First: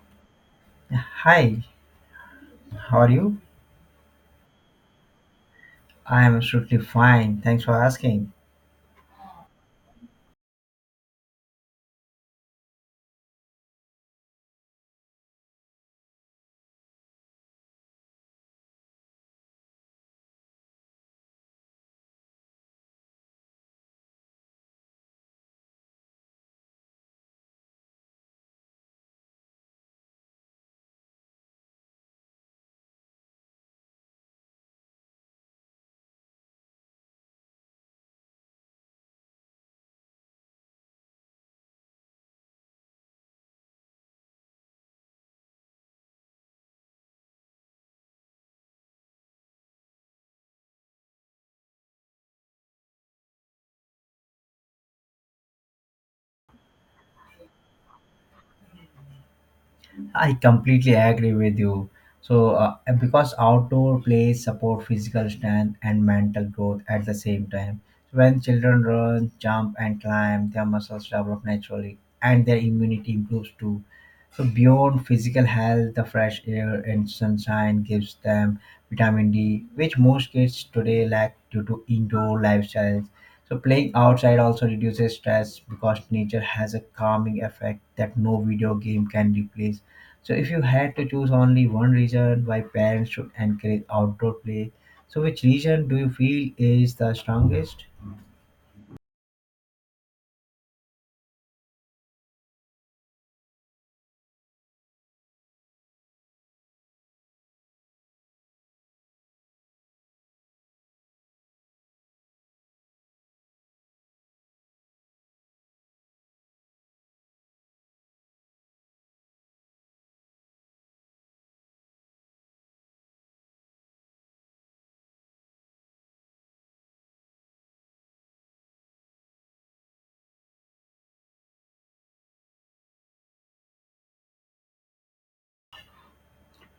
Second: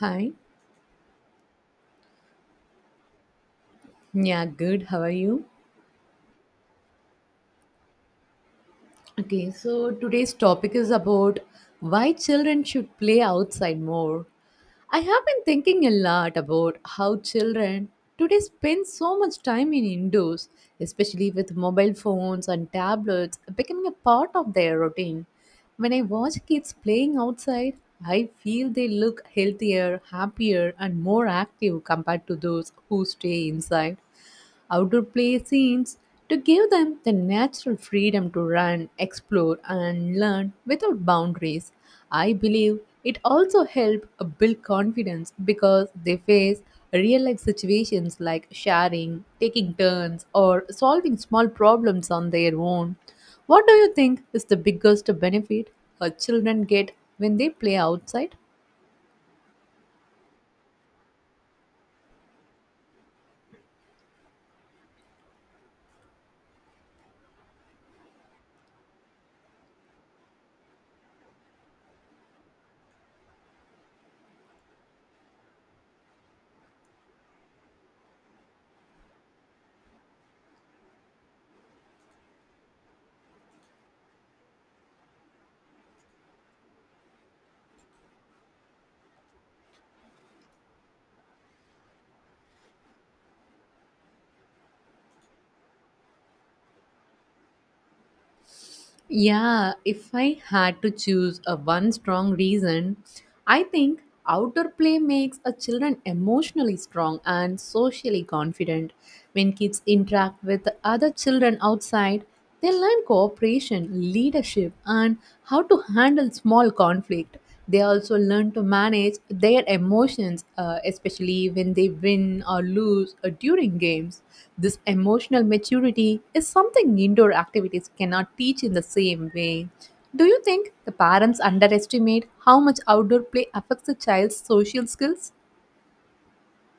Hi. Hi, how are you? Yeah, good. How are you? I am absolutely fine. Thanks for asking. Okay, so today's topic is about why children should play outside more. I have been thinking a lot about how children today spend so much time in indoors, especially with mobile phones and tablets becoming a part of their routine. When I watch kids playing outside, I feel they look healthier, happier, and more active compared to those who stay inside. Outdoor play seems to give them the natural freedom to run, explore, and learn without boundaries. I believe it also helps build confidence because they face real life situations like sharing, taking turns, or solving small problems on their own. What do you think is the biggest benefit our children get when they play outside? I completely agree with you. Because outdoor plays support physical strength and mental growth at the same time. When children run, jump, and climb, their muscles develop naturally and their immunity improves too. So, beyond physical health, the fresh air and sunshine gives them vitamin D, which most kids today lack due to indoor lifestyles. So, playing outside also reduces stress because nature has a calming effect that no video game can replace. So, if you had to choose only one reason why parents should encourage outdoor play, so which reason do you feel is the strongest? Yeah, if I had to choose a one strong reason, I think outdoor play makes a children emotionally strong and socially confident. When kids interact with other children outside, they learn cooperation, leadership, and how to handle small conflict. They also learn to manage their emotions, especially when they win or lose during games. This emotional maturity is something indoor activities cannot teach in the same way. Do you think the parents underestimate how much outdoor play affects the child's social skills?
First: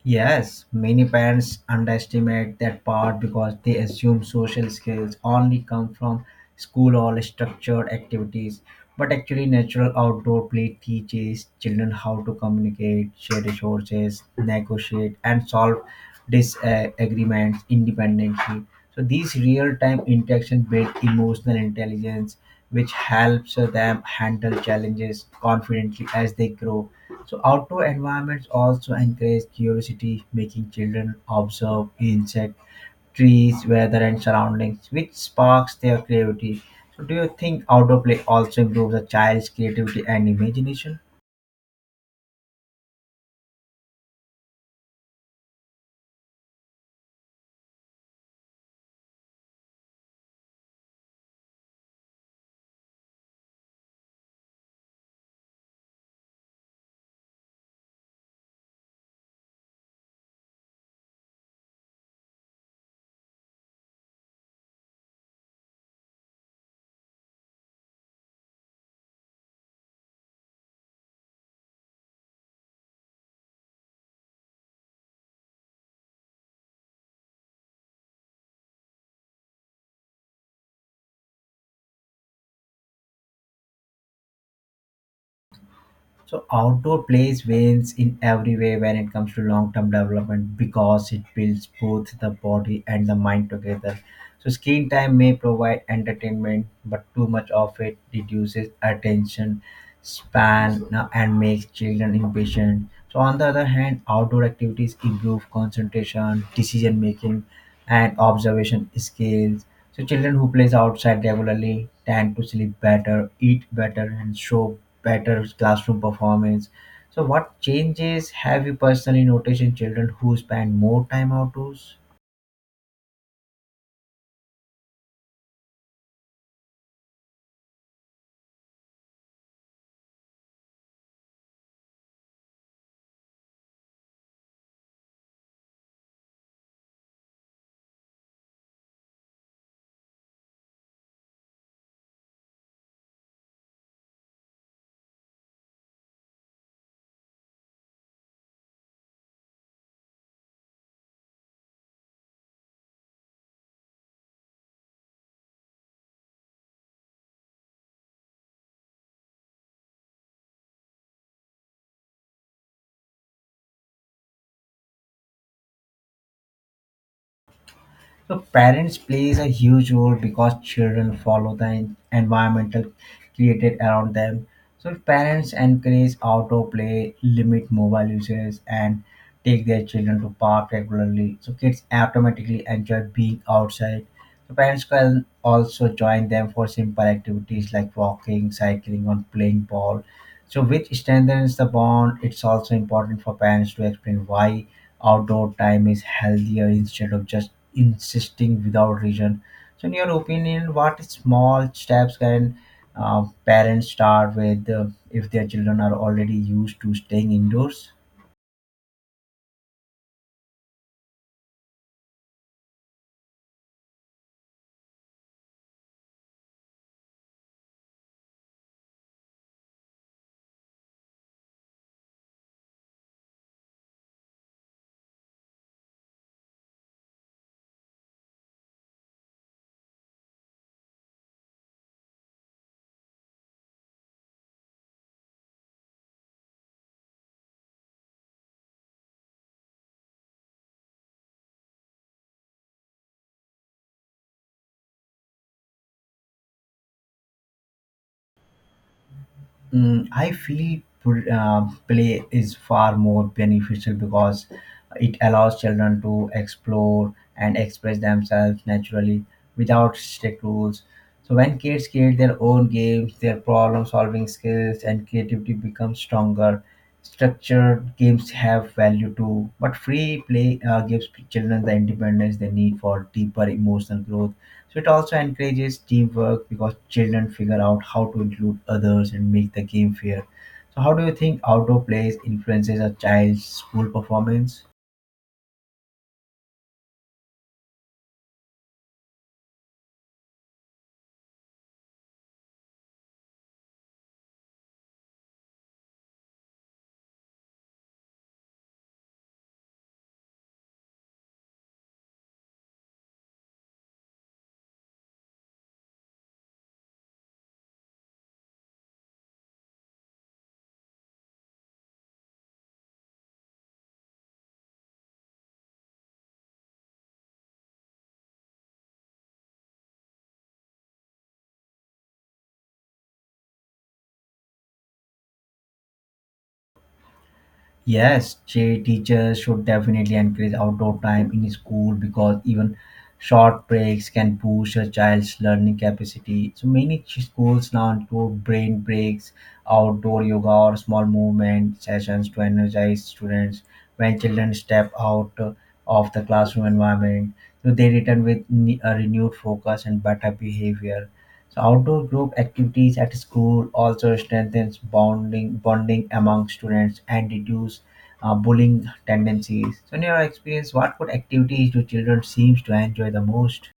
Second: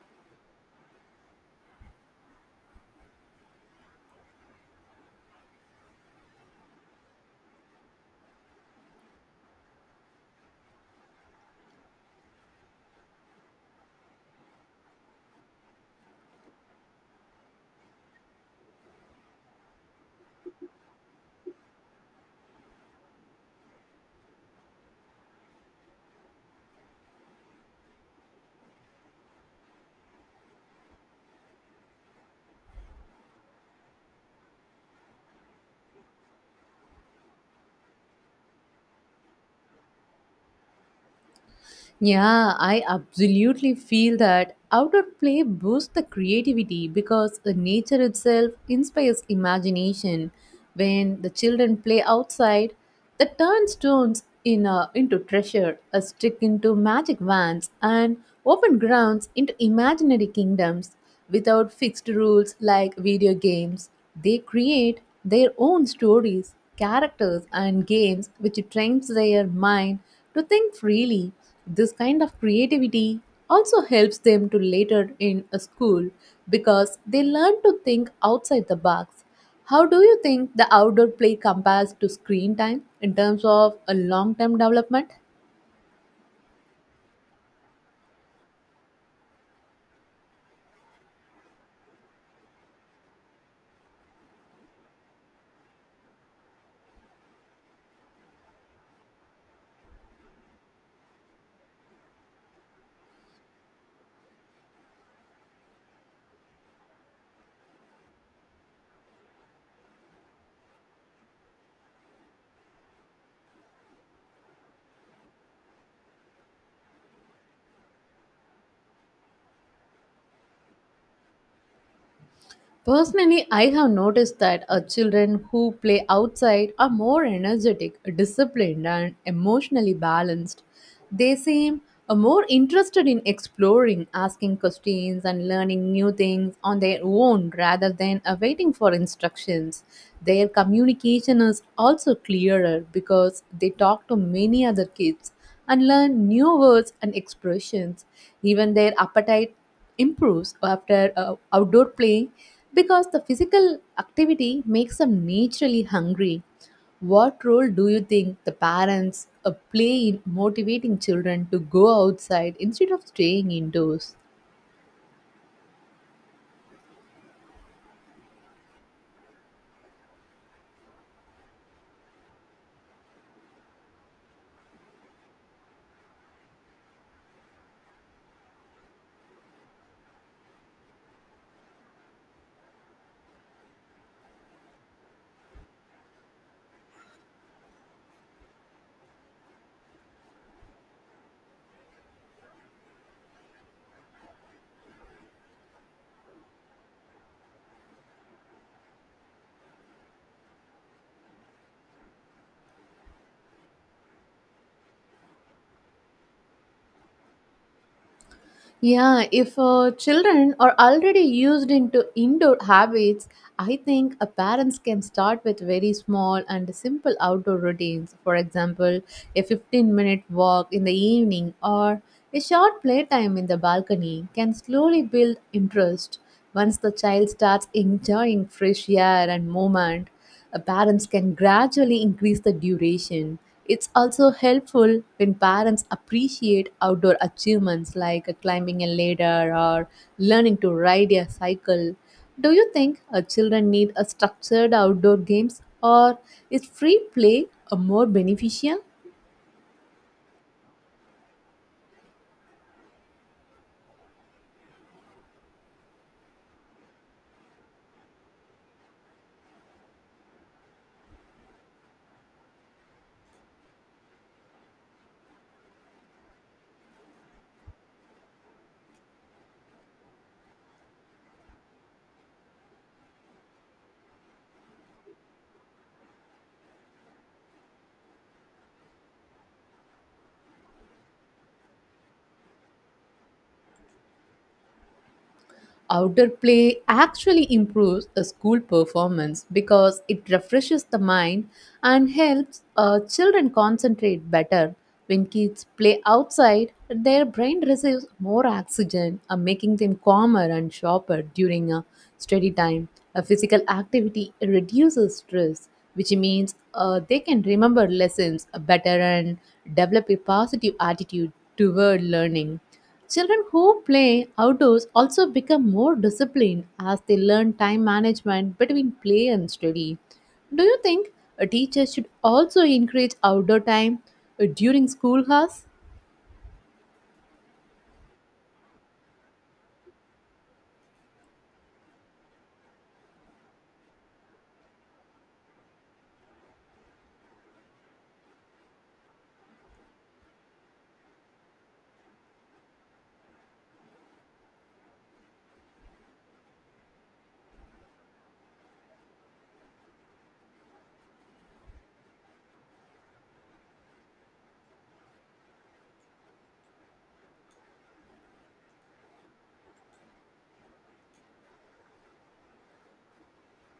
Yes, many parents underestimate that part because they assume social skills only come from school or structured activities. But actually, natural outdoor play teaches children how to communicate, share resources, negotiate, and solve disagreements independently. So, these real time interactions build emotional intelligence which helps them handle challenges confidently as they grow. So, outdoor environments also encourage curiosity, making children observe insects, trees, weather, and surroundings, which sparks their creativity. So, do you think outdoor play also improves a child's creativity and imagination? Yeah, I absolutely feel that outdoor play boosts the creativity because the nature itself inspires imagination. When the children play outside, they turn stones into treasure, a stick into magic wands, and open grounds into imaginary kingdoms without fixed rules like video games. They create their own stories, characters, and games which trains their mind to think freely. This kind of creativity also helps them to later in a school because they learn to think outside the box. How do you think the outdoor play compares to screen time in terms of a long term development? So outdoor plays wins in every way when it comes to long-term development because it builds both the body and the mind together. So screen time may provide entertainment, but too much of it reduces attention span and makes children impatient. So on the other hand, outdoor activities improve concentration, decision making, and observation skills. So children who plays outside regularly tend to sleep better, eat better, and show better classroom performance. So what changes have you personally noticed in children who spend more time outdoors? Personally, I have noticed that children who play outside are more energetic, disciplined, and emotionally balanced. They seem more interested in exploring, asking questions, and learning new things on their own rather than waiting for instructions. Their communication is also clearer because they talk to many other kids and learn new words and expressions. Even their appetite improves after outdoor play because the physical activity makes them naturally hungry. What role do you think the parents play in motivating children to go outside instead of staying indoors? So parents plays a huge role because children follow the environmental created around them. So if parents encourage outdoor play, limit mobile uses, and take their children to park regularly. So kids automatically enjoy being outside. So parents can also join them for simple activities like walking, cycling, or playing ball, so which strengthens the bond. It's also important for parents to explain why outdoor time is healthier instead of just insisting without reason. So in your opinion, what small steps can parents start with, if their children are already used to staying indoors? Yeah, if children are already used into indoor habits, I think parents can start with very small and simple outdoor routines. For example, a 15-minute walk in the evening or a short playtime in the balcony can slowly build interest. Once the child starts enjoying fresh air and movement, parents can gradually increase the duration. It's also helpful when parents appreciate outdoor achievements like climbing a ladder or learning to ride a cycle. Do you think children need a structured outdoor games or is free play a more beneficial? I feel play is far more beneficial because it allows children to explore and express themselves naturally without strict rules. So when kids create their own games, their problem-solving skills and creativity become stronger. Structured games have value too, but free play gives children the independence they need for deeper emotional growth. So it also encourages teamwork because children figure out how to include others and make the game fair. So how do you think outdoor plays influences a child's school performance? Outdoor play actually improves the school performance because it refreshes the mind and helps children concentrate better. When kids play outside, their brain receives more oxygen, making them calmer and sharper during a study time. A physical activity reduces stress, which means they can remember lessons better and develop a positive attitude toward learning. Children who play outdoors also become more disciplined as they learn time management between play and study. Do you think a teacher should also encourage outdoor time during school hours? Yes, teachers should definitely encourage outdoor time in school because even short breaks can boost a child's learning capacity. So many schools now include brain breaks, outdoor yoga, or small movement sessions to energize students. When children step out of the classroom environment, so they return with a renewed focus and better behavior. So outdoor group activities at school also strengthens bonding among students and reduce bullying tendencies. So in your experience, what food activities do children seems to enjoy the most?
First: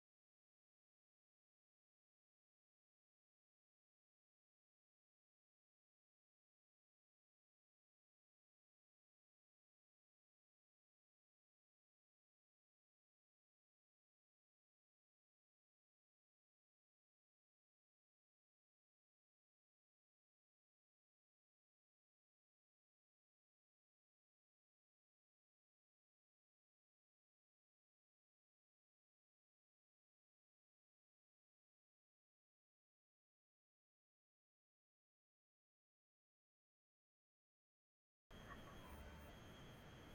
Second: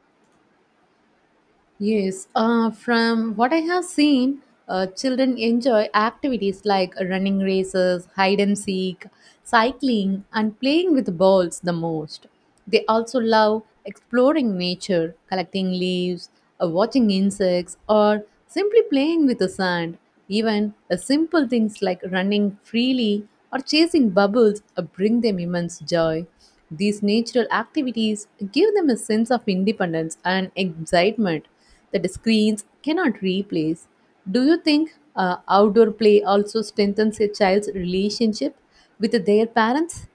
Yes, from what I have seen, children enjoy activities like running races, hide and seek, cycling, and playing with balls the most. They also love exploring nature, collecting leaves, watching insects, or simply playing with the sand. Even the simple things like running freely or chasing bubbles bring them immense joy. These natural activities give them a sense of independence and excitement that the screens cannot replace. Do you think outdoor play also strengthens a child's relationship with their parents?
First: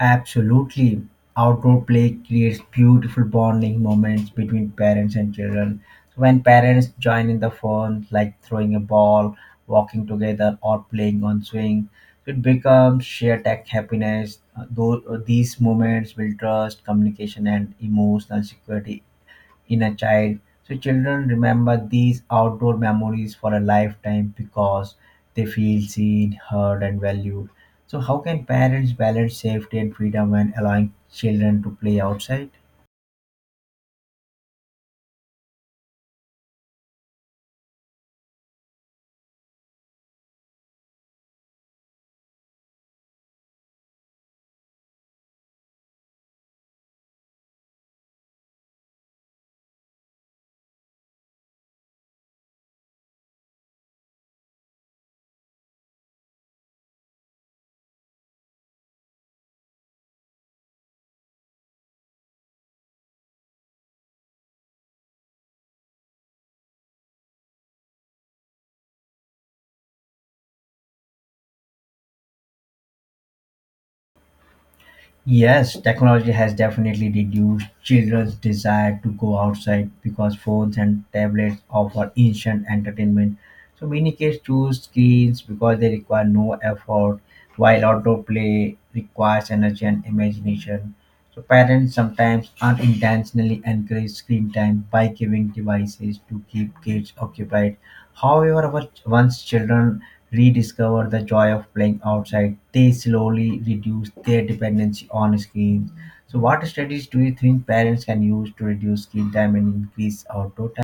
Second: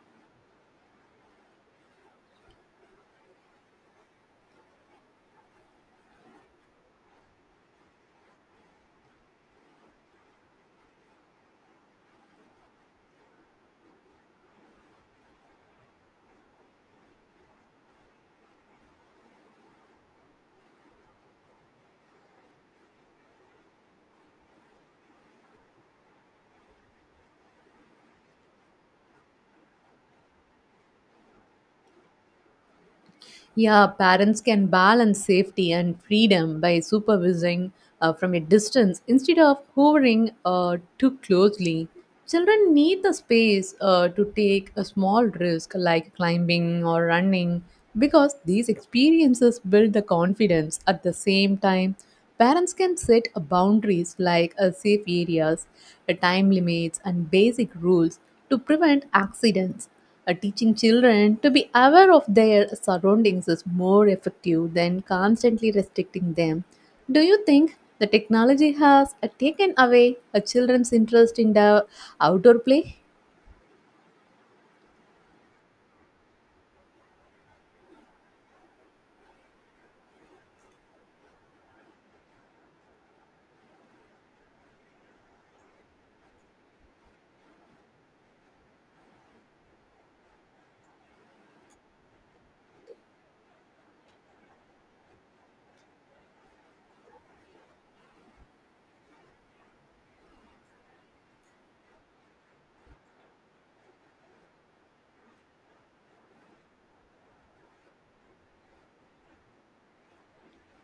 Absolutely. Outdoor play creates beautiful bonding moments between parents and children. When parents join in the fun, like throwing a ball, walking together, or playing on swing, it becomes shared tech happiness. Though These moments build trust, communication, and emotional security in a child. So children remember these outdoor memories for a lifetime because they feel seen, heard, and valued. So how can parents balance safety and freedom when allowing children to play outside? Yeah, parents can balance safety and freedom by supervising from a distance instead of hovering too closely. Children need the space to take a small risk like climbing or running because these experiences build the confidence. At the same time, parents can set boundaries like safe areas, time limits, and basic rules to prevent accidents. Teaching children to be aware of their surroundings is more effective than constantly restricting them. Do you think the technology has taken away a children's interest in the outdoor play? Yes, technology has definitely reduced children's desire to go outside because phones and tablets offer instant entertainment. So many kids choose screens because they require no effort, while outdoor play requires energy and imagination. So parents sometimes unintentionally encourage screen time by giving devices to keep kids occupied. However, once children rediscover the joy of playing outside, they slowly reduce their dependency on screens. So, what strategies do you think parents can use to reduce screen time and increase outdoor time?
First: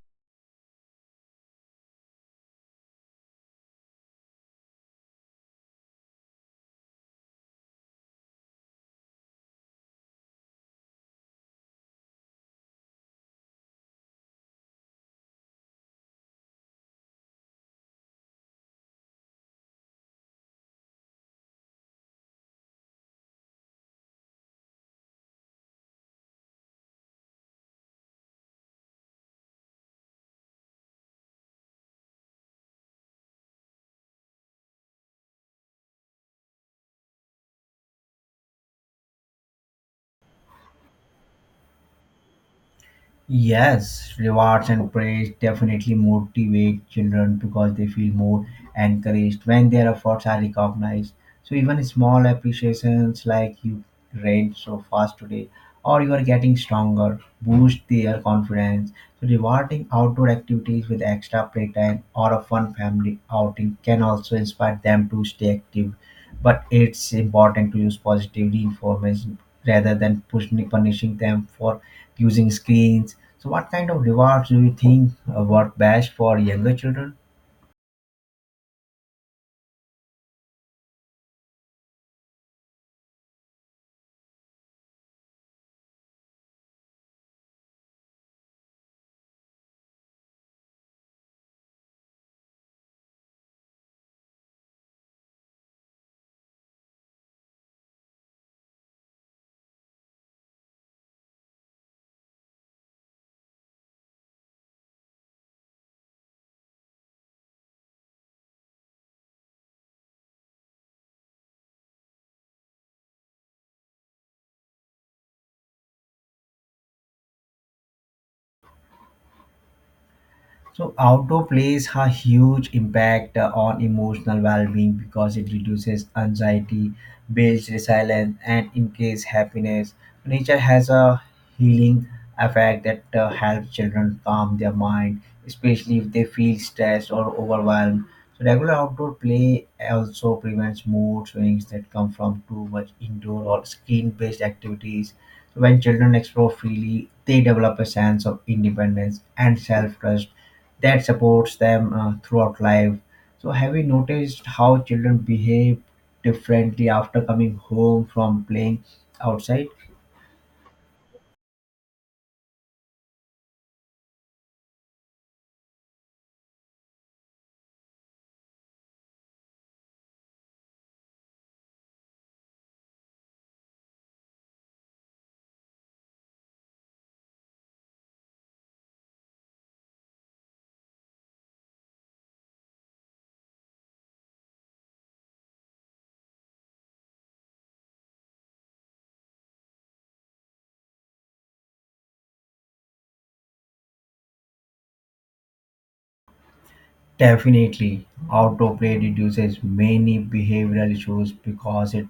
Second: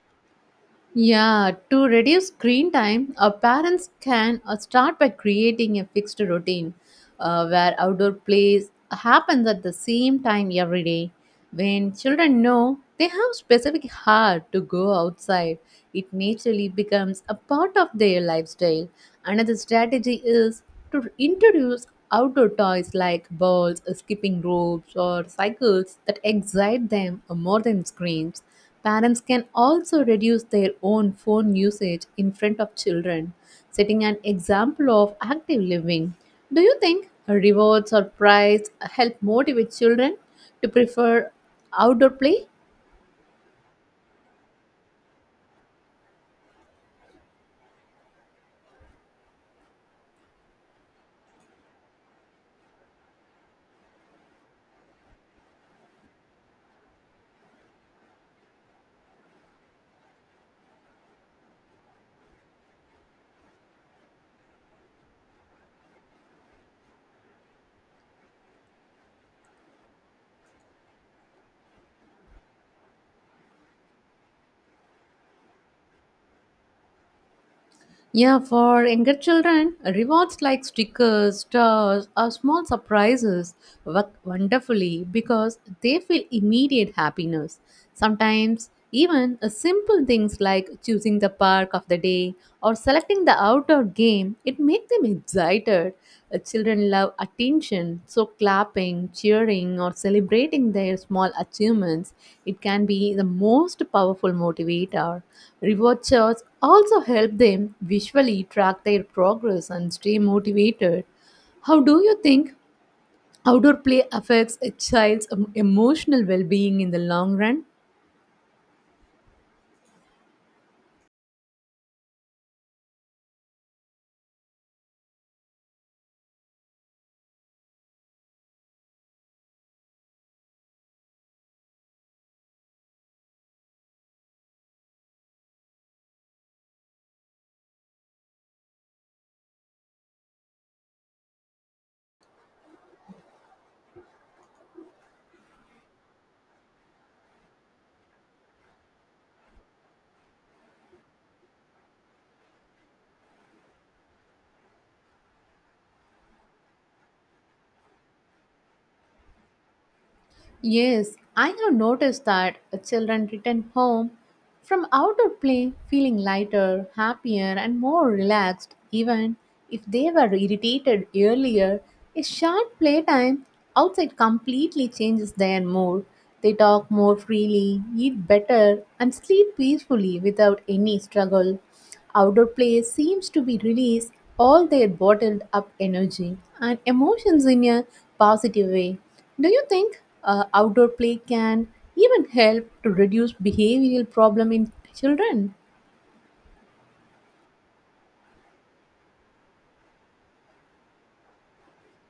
Yeah, to reduce screen time, parents can start by creating a fixed routine where outdoor plays happens at the same time every day. When children know they have specific hour to go outside, it naturally becomes a part of their lifestyle. Another strategy is to introduce outdoor toys like balls, skipping ropes, or cycles that excite them more than screens. Parents can also reduce their own phone usage in front of children, setting an example of active living. Do you think rewards or prize help motivate children to prefer outdoor play? Yes, rewards and praise definitely motivate children because they feel more encouraged when their efforts are recognized. So even small appreciations like "you ran so fast today" or "you are getting stronger" boost their confidence. So rewarding outdoor activities with extra playtime or a fun family outing can also inspire them to stay active. But it's important to use positive reinforcement rather than push, punishing them for using screens. So, what kind of rewards do you think work best for younger children? Yeah, for younger children, rewards like stickers, stars, or small surprises work wonderfully because they feel immediate happiness. Sometimes, even simple things like choosing the park of the day or selecting the outdoor game, it make them excited. Children love attention, so clapping, cheering, or celebrating their small achievements, it can be the most powerful motivator. Reward charts also help them visually track their progress and stay motivated. How do you think outdoor play affects a child's emotional well-being in the long run? So outdoor plays a huge impact on emotional well-being because it reduces anxiety, builds resilience, and increases happiness. Nature has a healing effect that helps children calm their mind, especially if they feel stressed or overwhelmed. So regular outdoor play also prevents mood swings that come from too much indoor or screen-based activities. So when children explore freely, they develop a sense of independence and self-trust that supports them throughout life. So, have you noticed how children behave differently after coming home from playing outside? Yes, I have noticed that children return home from outdoor play feeling lighter, happier, and more relaxed, even if they were irritated earlier. A short playtime outside completely changes their mood. They talk more freely, eat better, and sleep peacefully without any struggle. Outdoor play seems to be release all their bottled up energy and emotions in a positive way. Do you think outdoor play can even help to reduce behavioral problem in children? Definitely, outdoor play reduces many behavioral issues because it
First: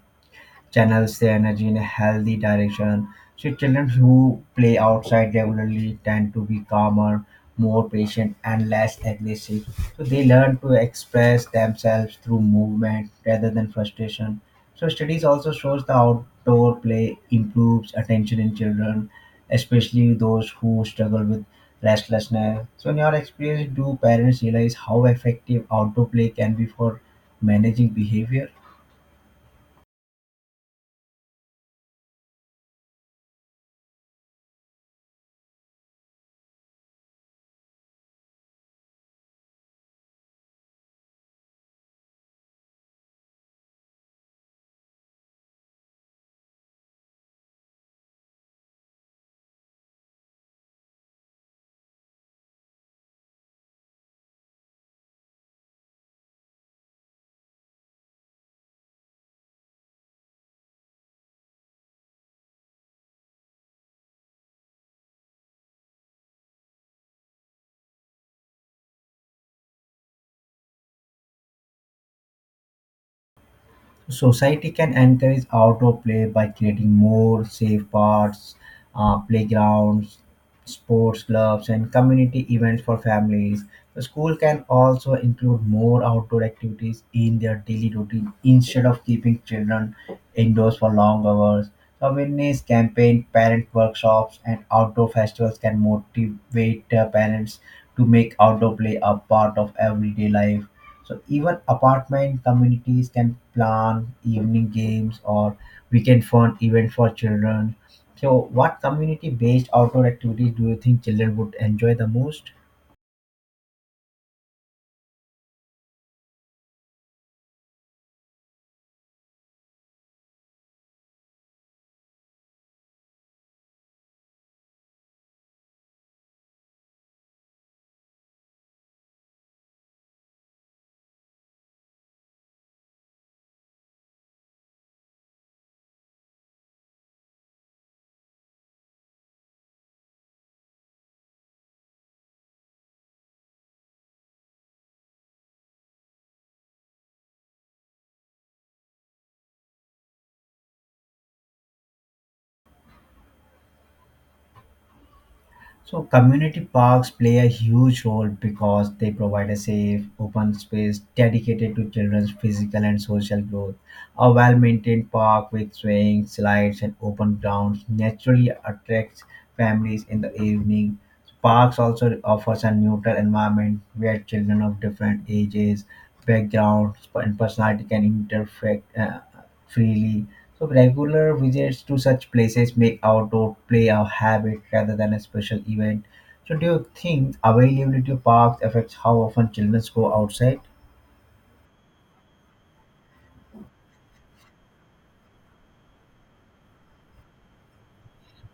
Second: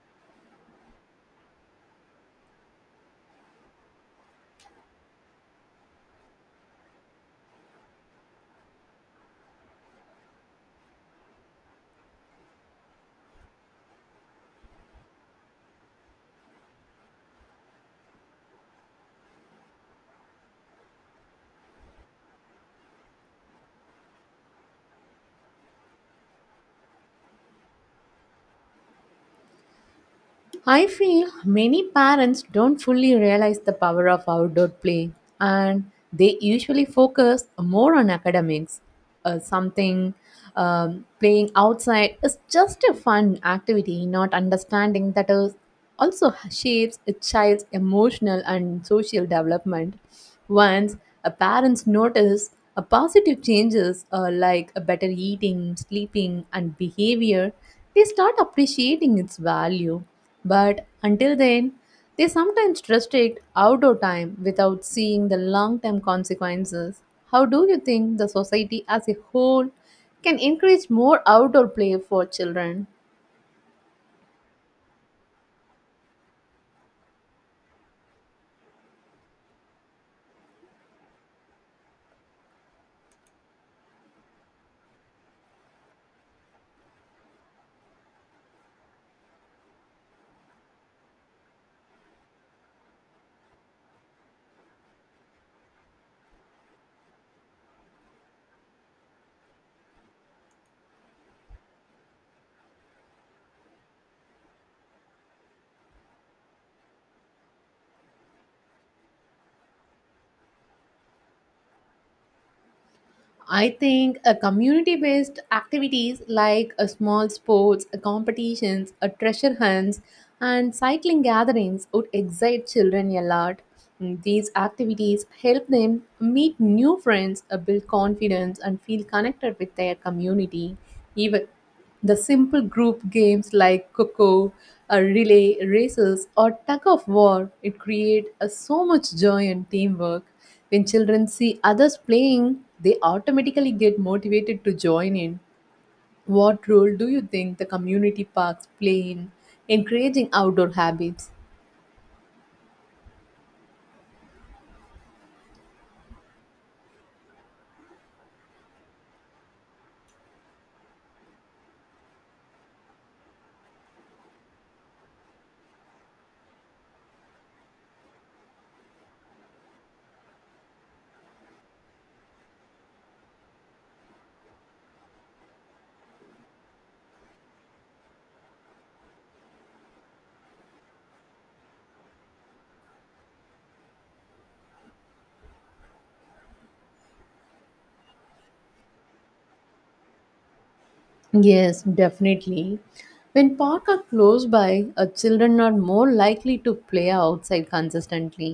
channels their energy in a healthy direction. So children who play outside regularly tend to be calmer, more patient, and less aggressive. So they learn to express themselves through movement rather than frustration. So studies also shows the outdoor play improves attention in children, especially those who struggle with restlessness. So in your experience, do parents realize how effective outdoor play can be for managing behavior? I feel many parents don't fully realize the power of outdoor play and they usually focus more on academics. Something playing outside is just a fun activity, not understanding that is also shapes a child's emotional and social development. Once a parents notice a positive changes like a better eating, sleeping and behavior, they start appreciating its value. But until then, they sometimes restrict outdoor time without seeing the long-term consequences. How do you think the society as a whole can encourage more outdoor play for children? Society can encourage outdoor play by creating more safe parks, playgrounds, sports clubs, and community events for families. The school can also include more outdoor activities in their daily routine instead of keeping children indoors for long hours. Awareness campaign, parent workshops, and outdoor festivals can motivate parents to make outdoor play a part of everyday life. So even apartment communities can plan evening games or weekend fun event for children. So what community based outdoor activities do you think children would enjoy the most? I think a community-based activities like a small sports, a competitions, a treasure hunts, and cycling gatherings would excite children a lot. These activities help them meet new friends, build confidence, and feel connected with their community. Even the simple group games like Coco, relay races, or tug of war, it create so much joy and teamwork. When children see others playing, they automatically get motivated to join in. What role do you think the community parks play in encouraging outdoor habits? So community parks play a huge role because they provide a safe, open space dedicated to children's physical and social growth. A well-maintained park with swings, slides, and open grounds naturally attracts families in the evening. Parks also offers a neutral environment where children of different ages, backgrounds, and personality can interact freely. So regular visits to such places make outdoor play a habit rather than a special event. So do you think availability of parks affects how often children go outside? Yes, definitely. When parks are close by, children are more likely to play outside consistently.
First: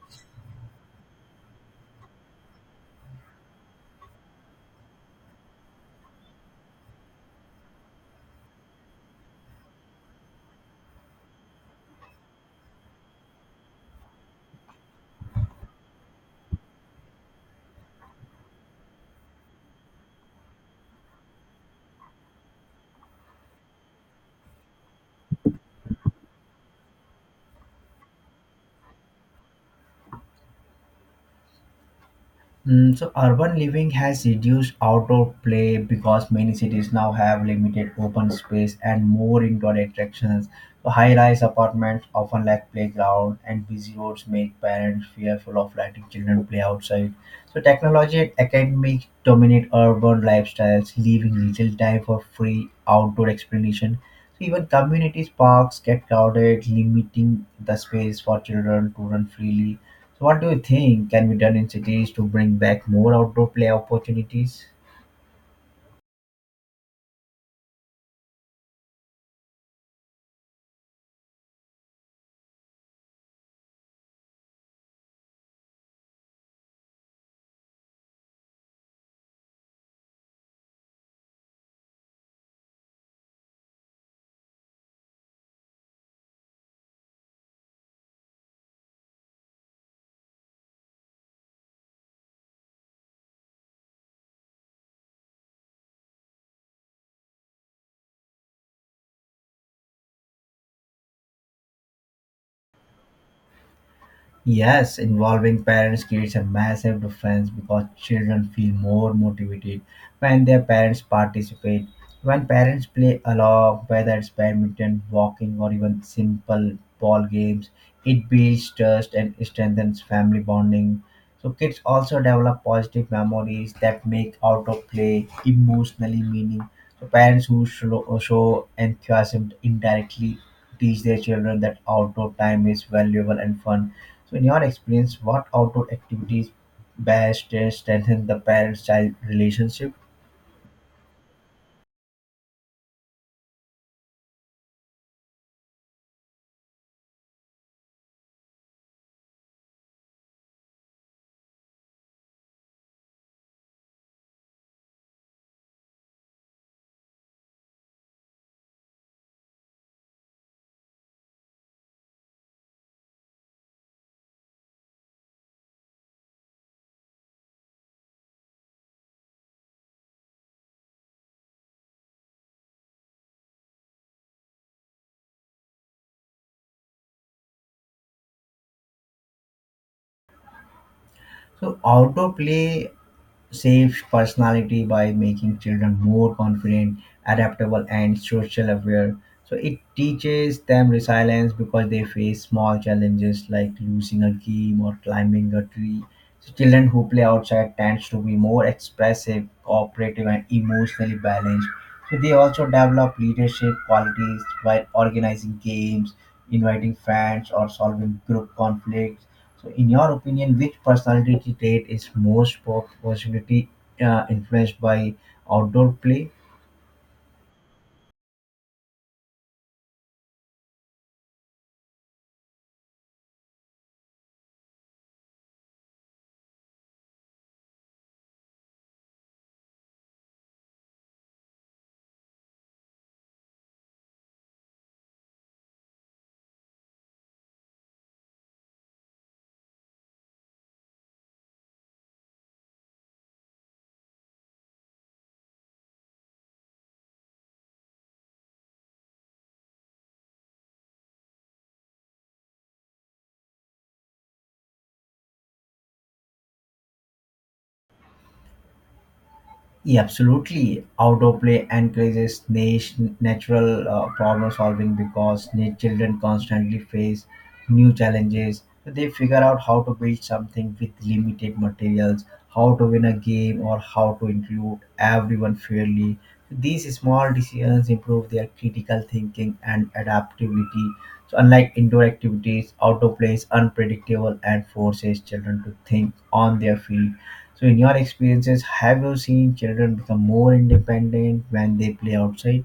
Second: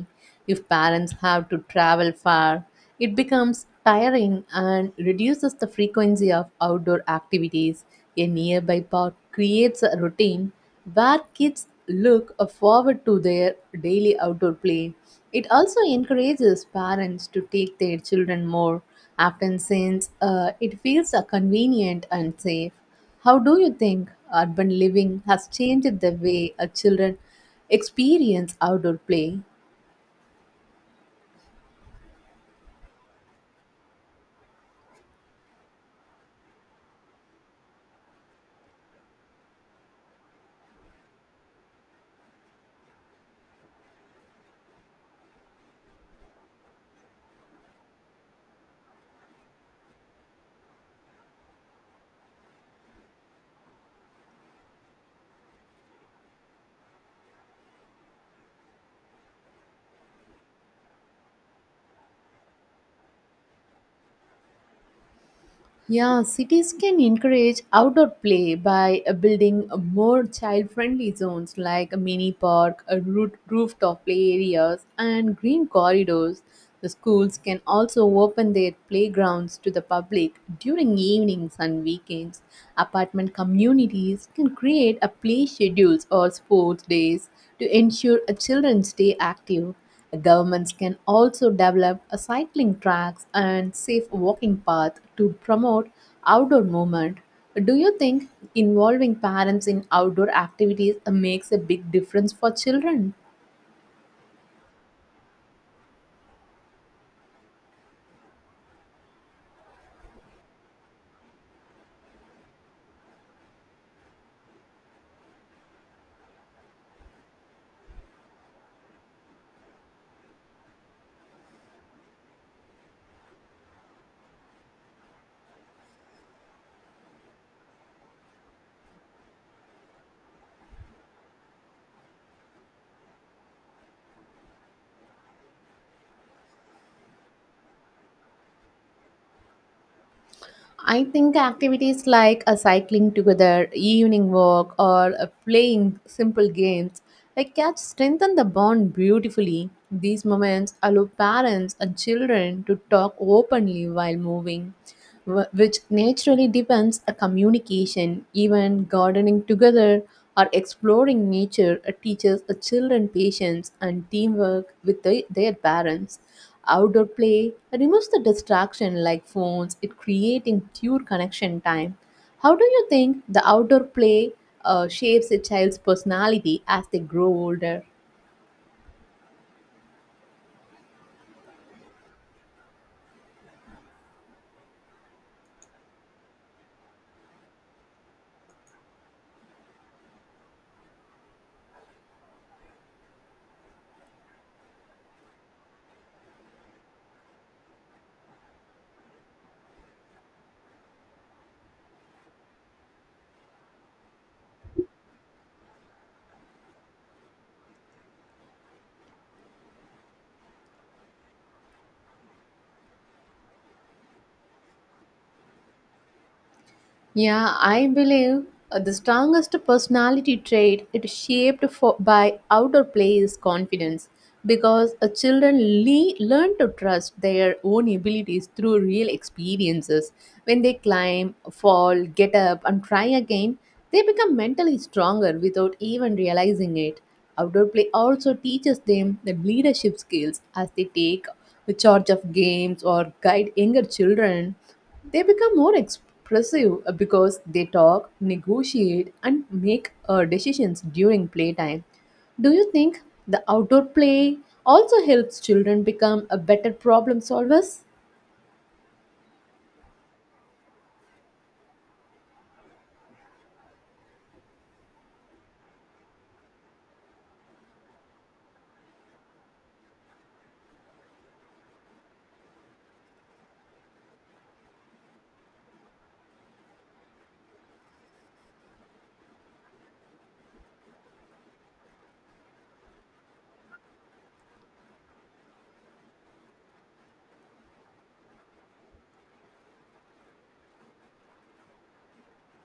If parents have to travel far, it becomes tiring and reduces the frequency of outdoor activities. A nearby park creates a routine where kids look forward to their daily outdoor play. It also encourages parents to take their children more often since it feels convenient and safe. How do you think urban living has changed the way children experience outdoor play? So urban living has reduced outdoor play because many cities now have limited open space and more indoor attractions. So high-rise apartments often lack playground, and busy roads make parents fearful of letting children play outside. So technology and academics dominate urban lifestyles, leaving little time for free outdoor exploration. So even communities parks get crowded, limiting the space for children to run freely. So what do you think can be done in cities to bring back more outdoor play opportunities? Yeah, cities can encourage outdoor play by building more child-friendly zones like a mini park, a rooftop play areas, and green corridors. The schools can also open their playgrounds to the public during evenings and weekends. Apartment communities can create a play schedules or sports days to ensure children stay active. Governments can also develop a cycling tracks and safe walking path to promote outdoor movement. Do you think involving parents in outdoor activities makes a big difference for children? Yes, involving parents creates a massive difference because children feel more motivated when their parents participate. When parents play along, whether it's badminton, walking, or even simple ball games, it builds trust and strengthens family bonding. So, kids also develop positive memories that make outdoor play emotionally meaning. So, parents who show enthusiasm indirectly teach their children that outdoor time is valuable and fun. So, in your experience, what outdoor activities best strengthen the parent-child relationship? I think activities like a cycling together, evening walk, or a playing simple games like cats strengthen the bond beautifully. These moments allow parents and children to talk openly while moving, which naturally deepens a communication. Even gardening together or exploring nature teaches a children patience and teamwork with their parents. Outdoor play removes the distraction like phones, it creating pure connection time. How do you think the outdoor play shapes a child's personality as they grow older? So, outdoor play shapes personality by making children more confident, adaptable, and social aware. So it teaches them resilience because they face small challenges like losing a game or climbing a tree. So children who play outside tends to be more expressive, cooperative, and emotionally balanced. So they also develop leadership qualities by organizing games, inviting friends, or solving group conflicts. So, in your opinion, which personality trait is most possibility influenced by outdoor play? Yeah, I believe the strongest personality trait it shaped for, by outer play is confidence because children learn to trust their own abilities through real experiences. When they climb, fall, get up, and try again, they become mentally stronger without even realizing it. Outdoor play also teaches them the leadership skills as they take with charge of games or guide younger children, they become more expressive because they talk, negotiate, and make decisions during playtime. Do you think the outdoor play also helps children become a better problem solvers? Yeah, absolutely. Outdoor play encourages natural problem solving because children constantly face new challenges. So they figure out how to build something with limited materials, how to win a game, or how to include everyone fairly. These small decisions improve their critical thinking and adaptability. So, unlike indoor activities, outdoor play is unpredictable and forces children to think on their feet. So, in your experiences, have you seen children become more independent when they play outside?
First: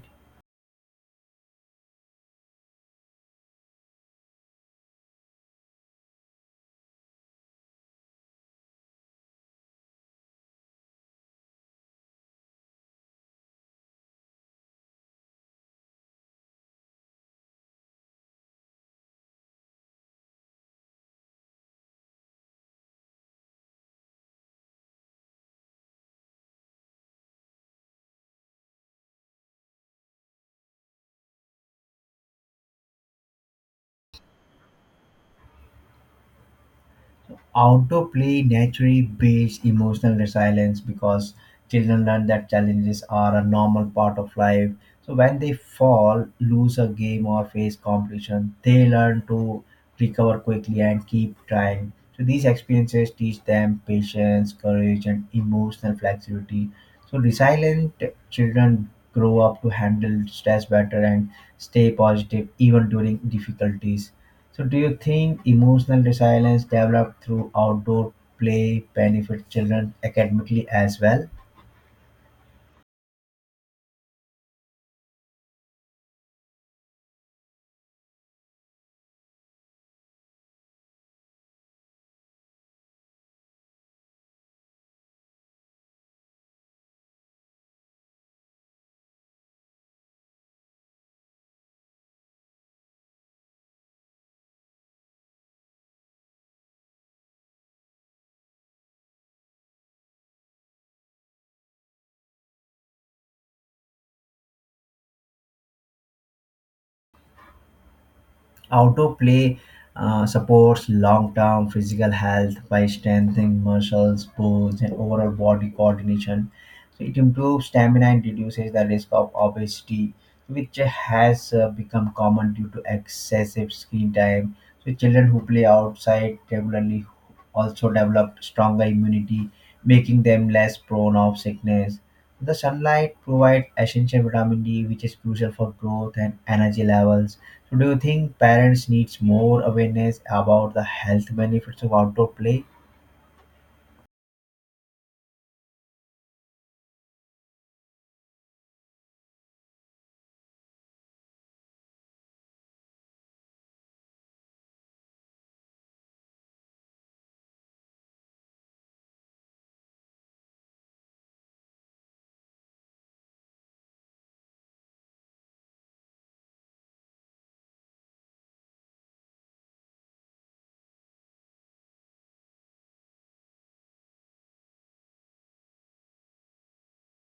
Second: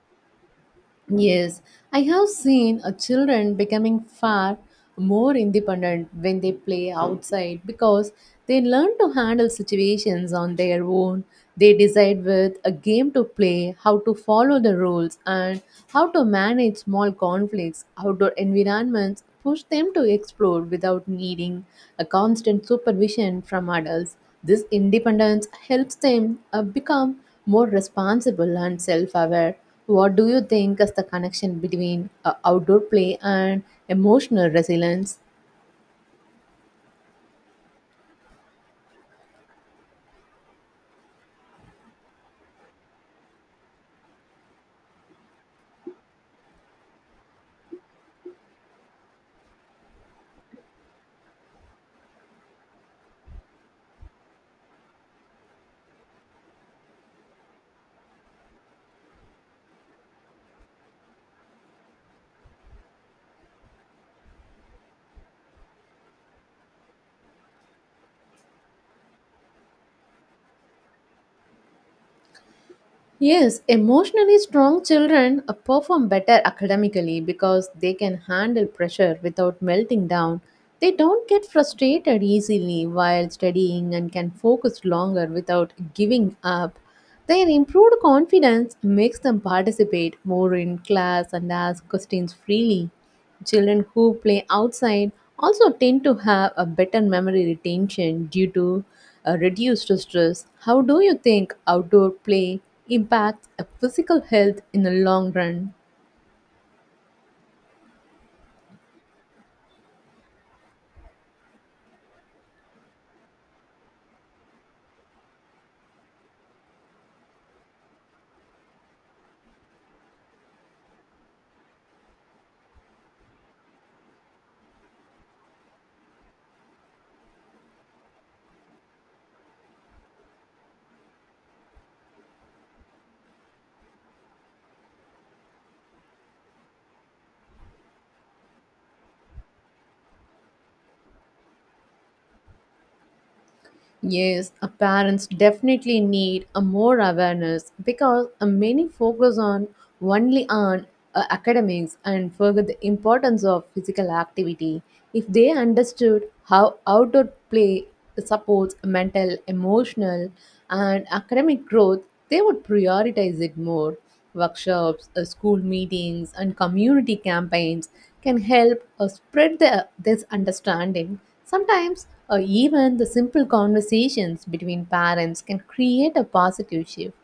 Yes, I have seen children becoming far more independent when they play outside because they learn to handle situations on their own. They decide with a game to play, how to follow the rules, and how to manage small conflicts. Outdoor environments push them to explore without needing a constant supervision from adults. This independence helps them become more responsible and self aware. What do you think is the connection between outdoor play and emotional resilience? Autoplay naturally builds emotional resilience because children learn that challenges are a normal part of life. So when they fall, lose a game, or face competition, they learn to recover quickly and keep trying. So these experiences teach them patience, courage, and emotional flexibility. So resilient children grow up to handle stress better and stay positive even during difficulties. So, do you think emotional resilience developed through outdoor play benefits children academically as well? Yes, emotionally strong children perform better academically because they can handle pressure without melting down. They don't get frustrated easily while studying and can focus longer without giving up. Their improved confidence makes them participate more in class and ask questions freely. Children who play outside also tend to have a better memory retention due to a reduced stress. How do you think outdoor play impacts a physical health in the long run? Autoplay supports long term physical health by strengthening muscles, bones, and overall body coordination. So it improves stamina and reduces the risk of obesity, which has become common due to excessive screen time. So children who play outside regularly also develop stronger immunity, making them less prone of sickness. The sunlight provides essential vitamin D, which is crucial for growth and energy levels. So, do you think parents needs more awareness about the health benefits of outdoor play? Yes, parents definitely need a more awareness because many focus on only on academics and forget the importance of physical activity. If they understood how outdoor play supports mental, emotional, and academic growth, they would prioritize it more. Workshops, school meetings, and community campaigns can help spread this understanding. Sometimes, even the simple conversations between parents can create a positive shift.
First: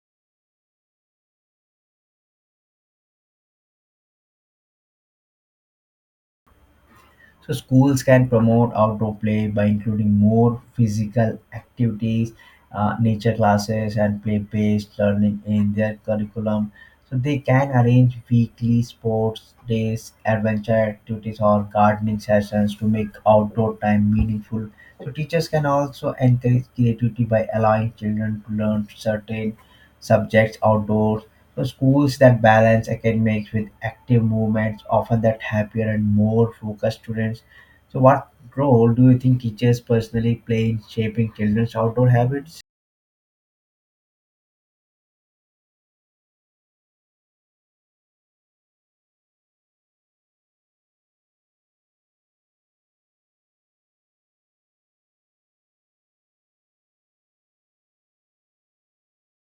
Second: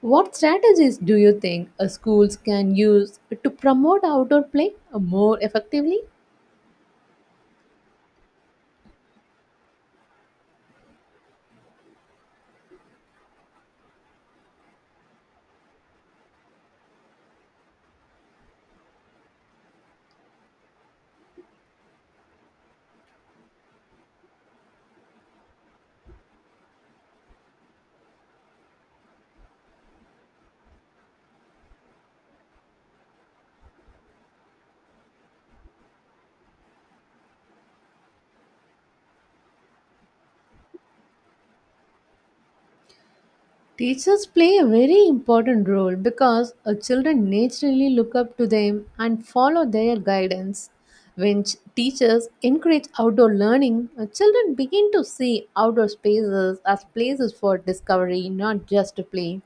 What strategies do you think schools can use to promote outdoor play more effectively? So schools can promote outdoor play by including more physical activities, nature classes, and play-based learning in their curriculum. So they can arrange weekly sports days, adventure activities, or gardening sessions to make outdoor time meaningful. So teachers can also encourage creativity by allowing children to learn certain subjects outdoors. So schools that balance academics with active movements often that happier and more focused students. So what role do you think teachers personally play in shaping children's outdoor habits? Teachers play a very important role because children naturally look up to them and follow their guidance. When teachers encourage outdoor learning, children begin to see outdoor spaces as places for discovery, not just to play.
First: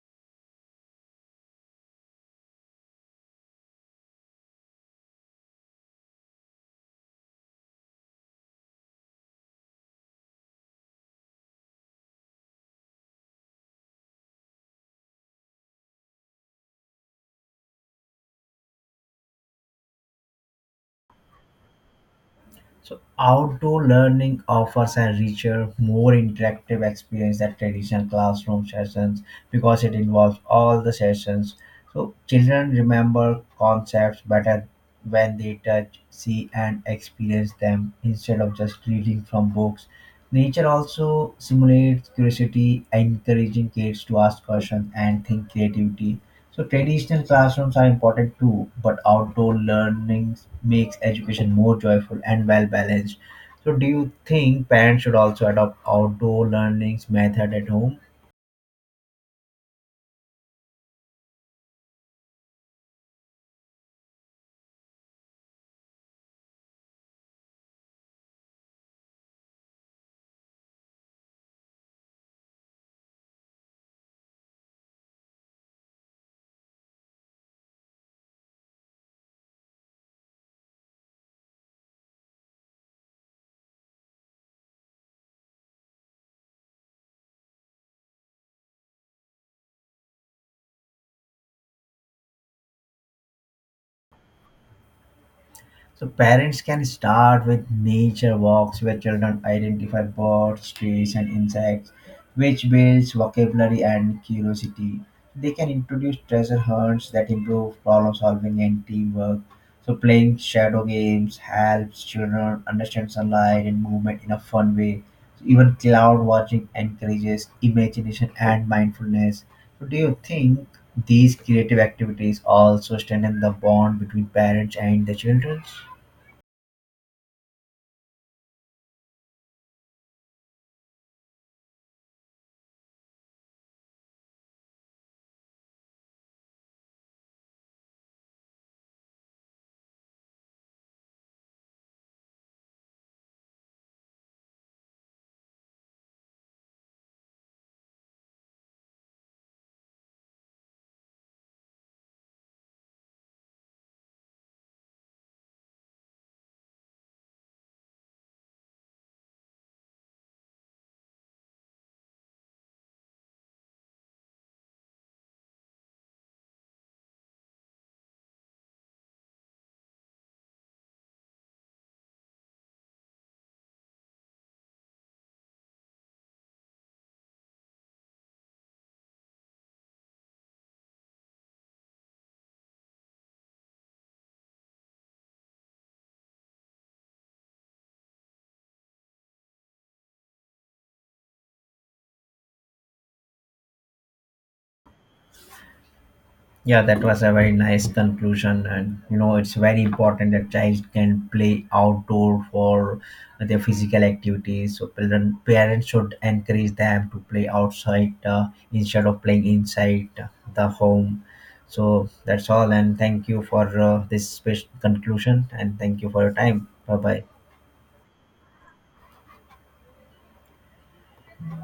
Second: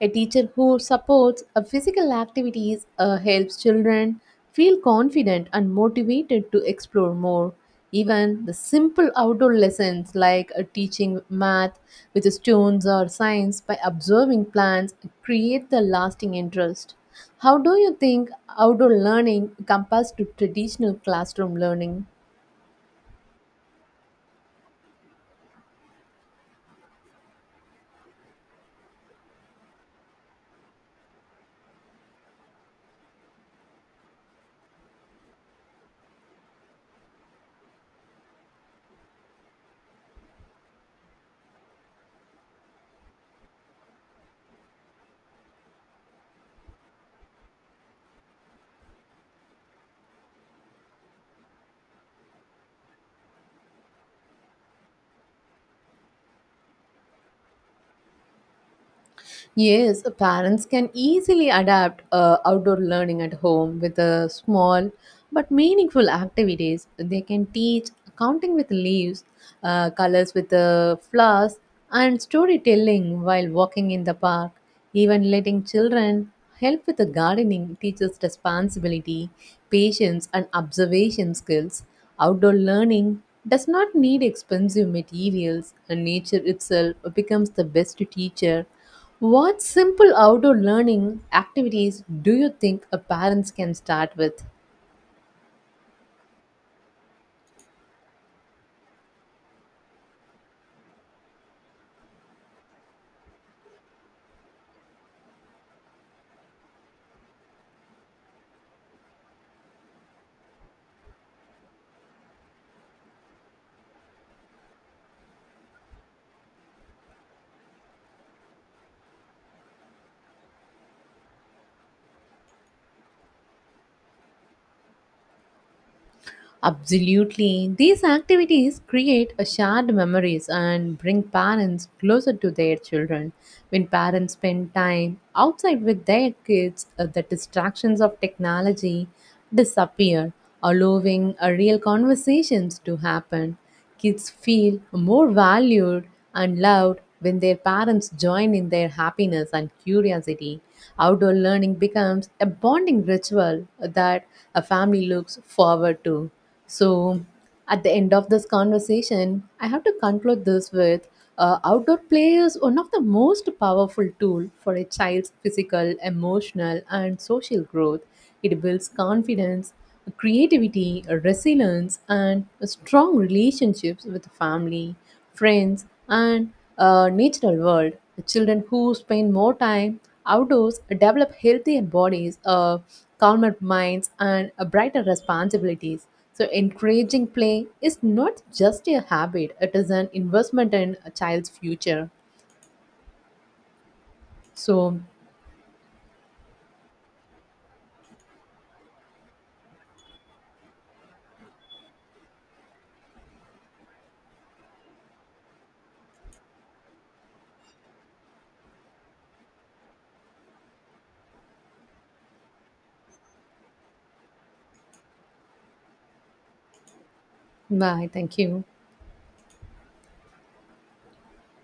A teacher who supports a physical activities helps children feel confident and motivated to explore more. Even the simple outdoor lessons like teaching math with stones or science by observing plants create the lasting interest. How do you think outdoor learning compares to traditional classroom learning? So outdoor learning offers a richer, more interactive experience than traditional classroom sessions because it involves all the sessions. So children remember concepts better when they touch, see, and experience them instead of just reading from books. Nature also simulates curiosity, encouraging kids to ask questions and think creativity. So traditional classrooms are important too, but outdoor learning makes education more joyful and well balanced. So do you think parents should also adopt outdoor learnings method at home? Yes, parents can easily adapt outdoor learning at home with small but meaningful activities. They can teach counting with leaves, colors with flowers, and storytelling while walking in the park. Even letting children help with the gardening teaches responsibility, patience, and observation skills. Outdoor learning does not need expensive materials, and nature itself becomes the best teacher. What simple outdoor learning activities do you think a parents can start with? So parents can start with nature walks where children identify birds, trees, and insects, which builds vocabulary and curiosity. They can introduce treasure hunts that improve problem solving and teamwork. So playing shadow games helps children understand sunlight and movement in a fun way. So even cloud watching encourages imagination and mindfulness. So do you think these creative activities also strengthen the bond between parents and the children? Absolutely. These activities create a shared memories and bring parents closer to their children. When parents spend time outside with their kids, the distractions of technology disappear, allowing a real conversations to happen. Kids feel more valued and loved when their parents join in their happiness and curiosity. Outdoor learning becomes a bonding ritual that a family looks forward to. So, at the end of this conversation, I have to conclude this with outdoor play is one of the most powerful tool for a child's physical, emotional, and social growth. It builds confidence, creativity, resilience, and strong relationships with family friends, and a natural world. The children who spend more time outdoors develop healthier bodies, calmer minds, and brighter responsibilities. So, encouraging play is not just a habit, it is an investment in a child's future. So, Yeah, that was a very nice conclusion, and you know it's very important that child can play outdoor for their physical activities. So children, parents should encourage them to play outside instead of playing inside the home. So that's all, and thank you for this special conclusion, and thank you for your time. Bye bye. bye. Thank you.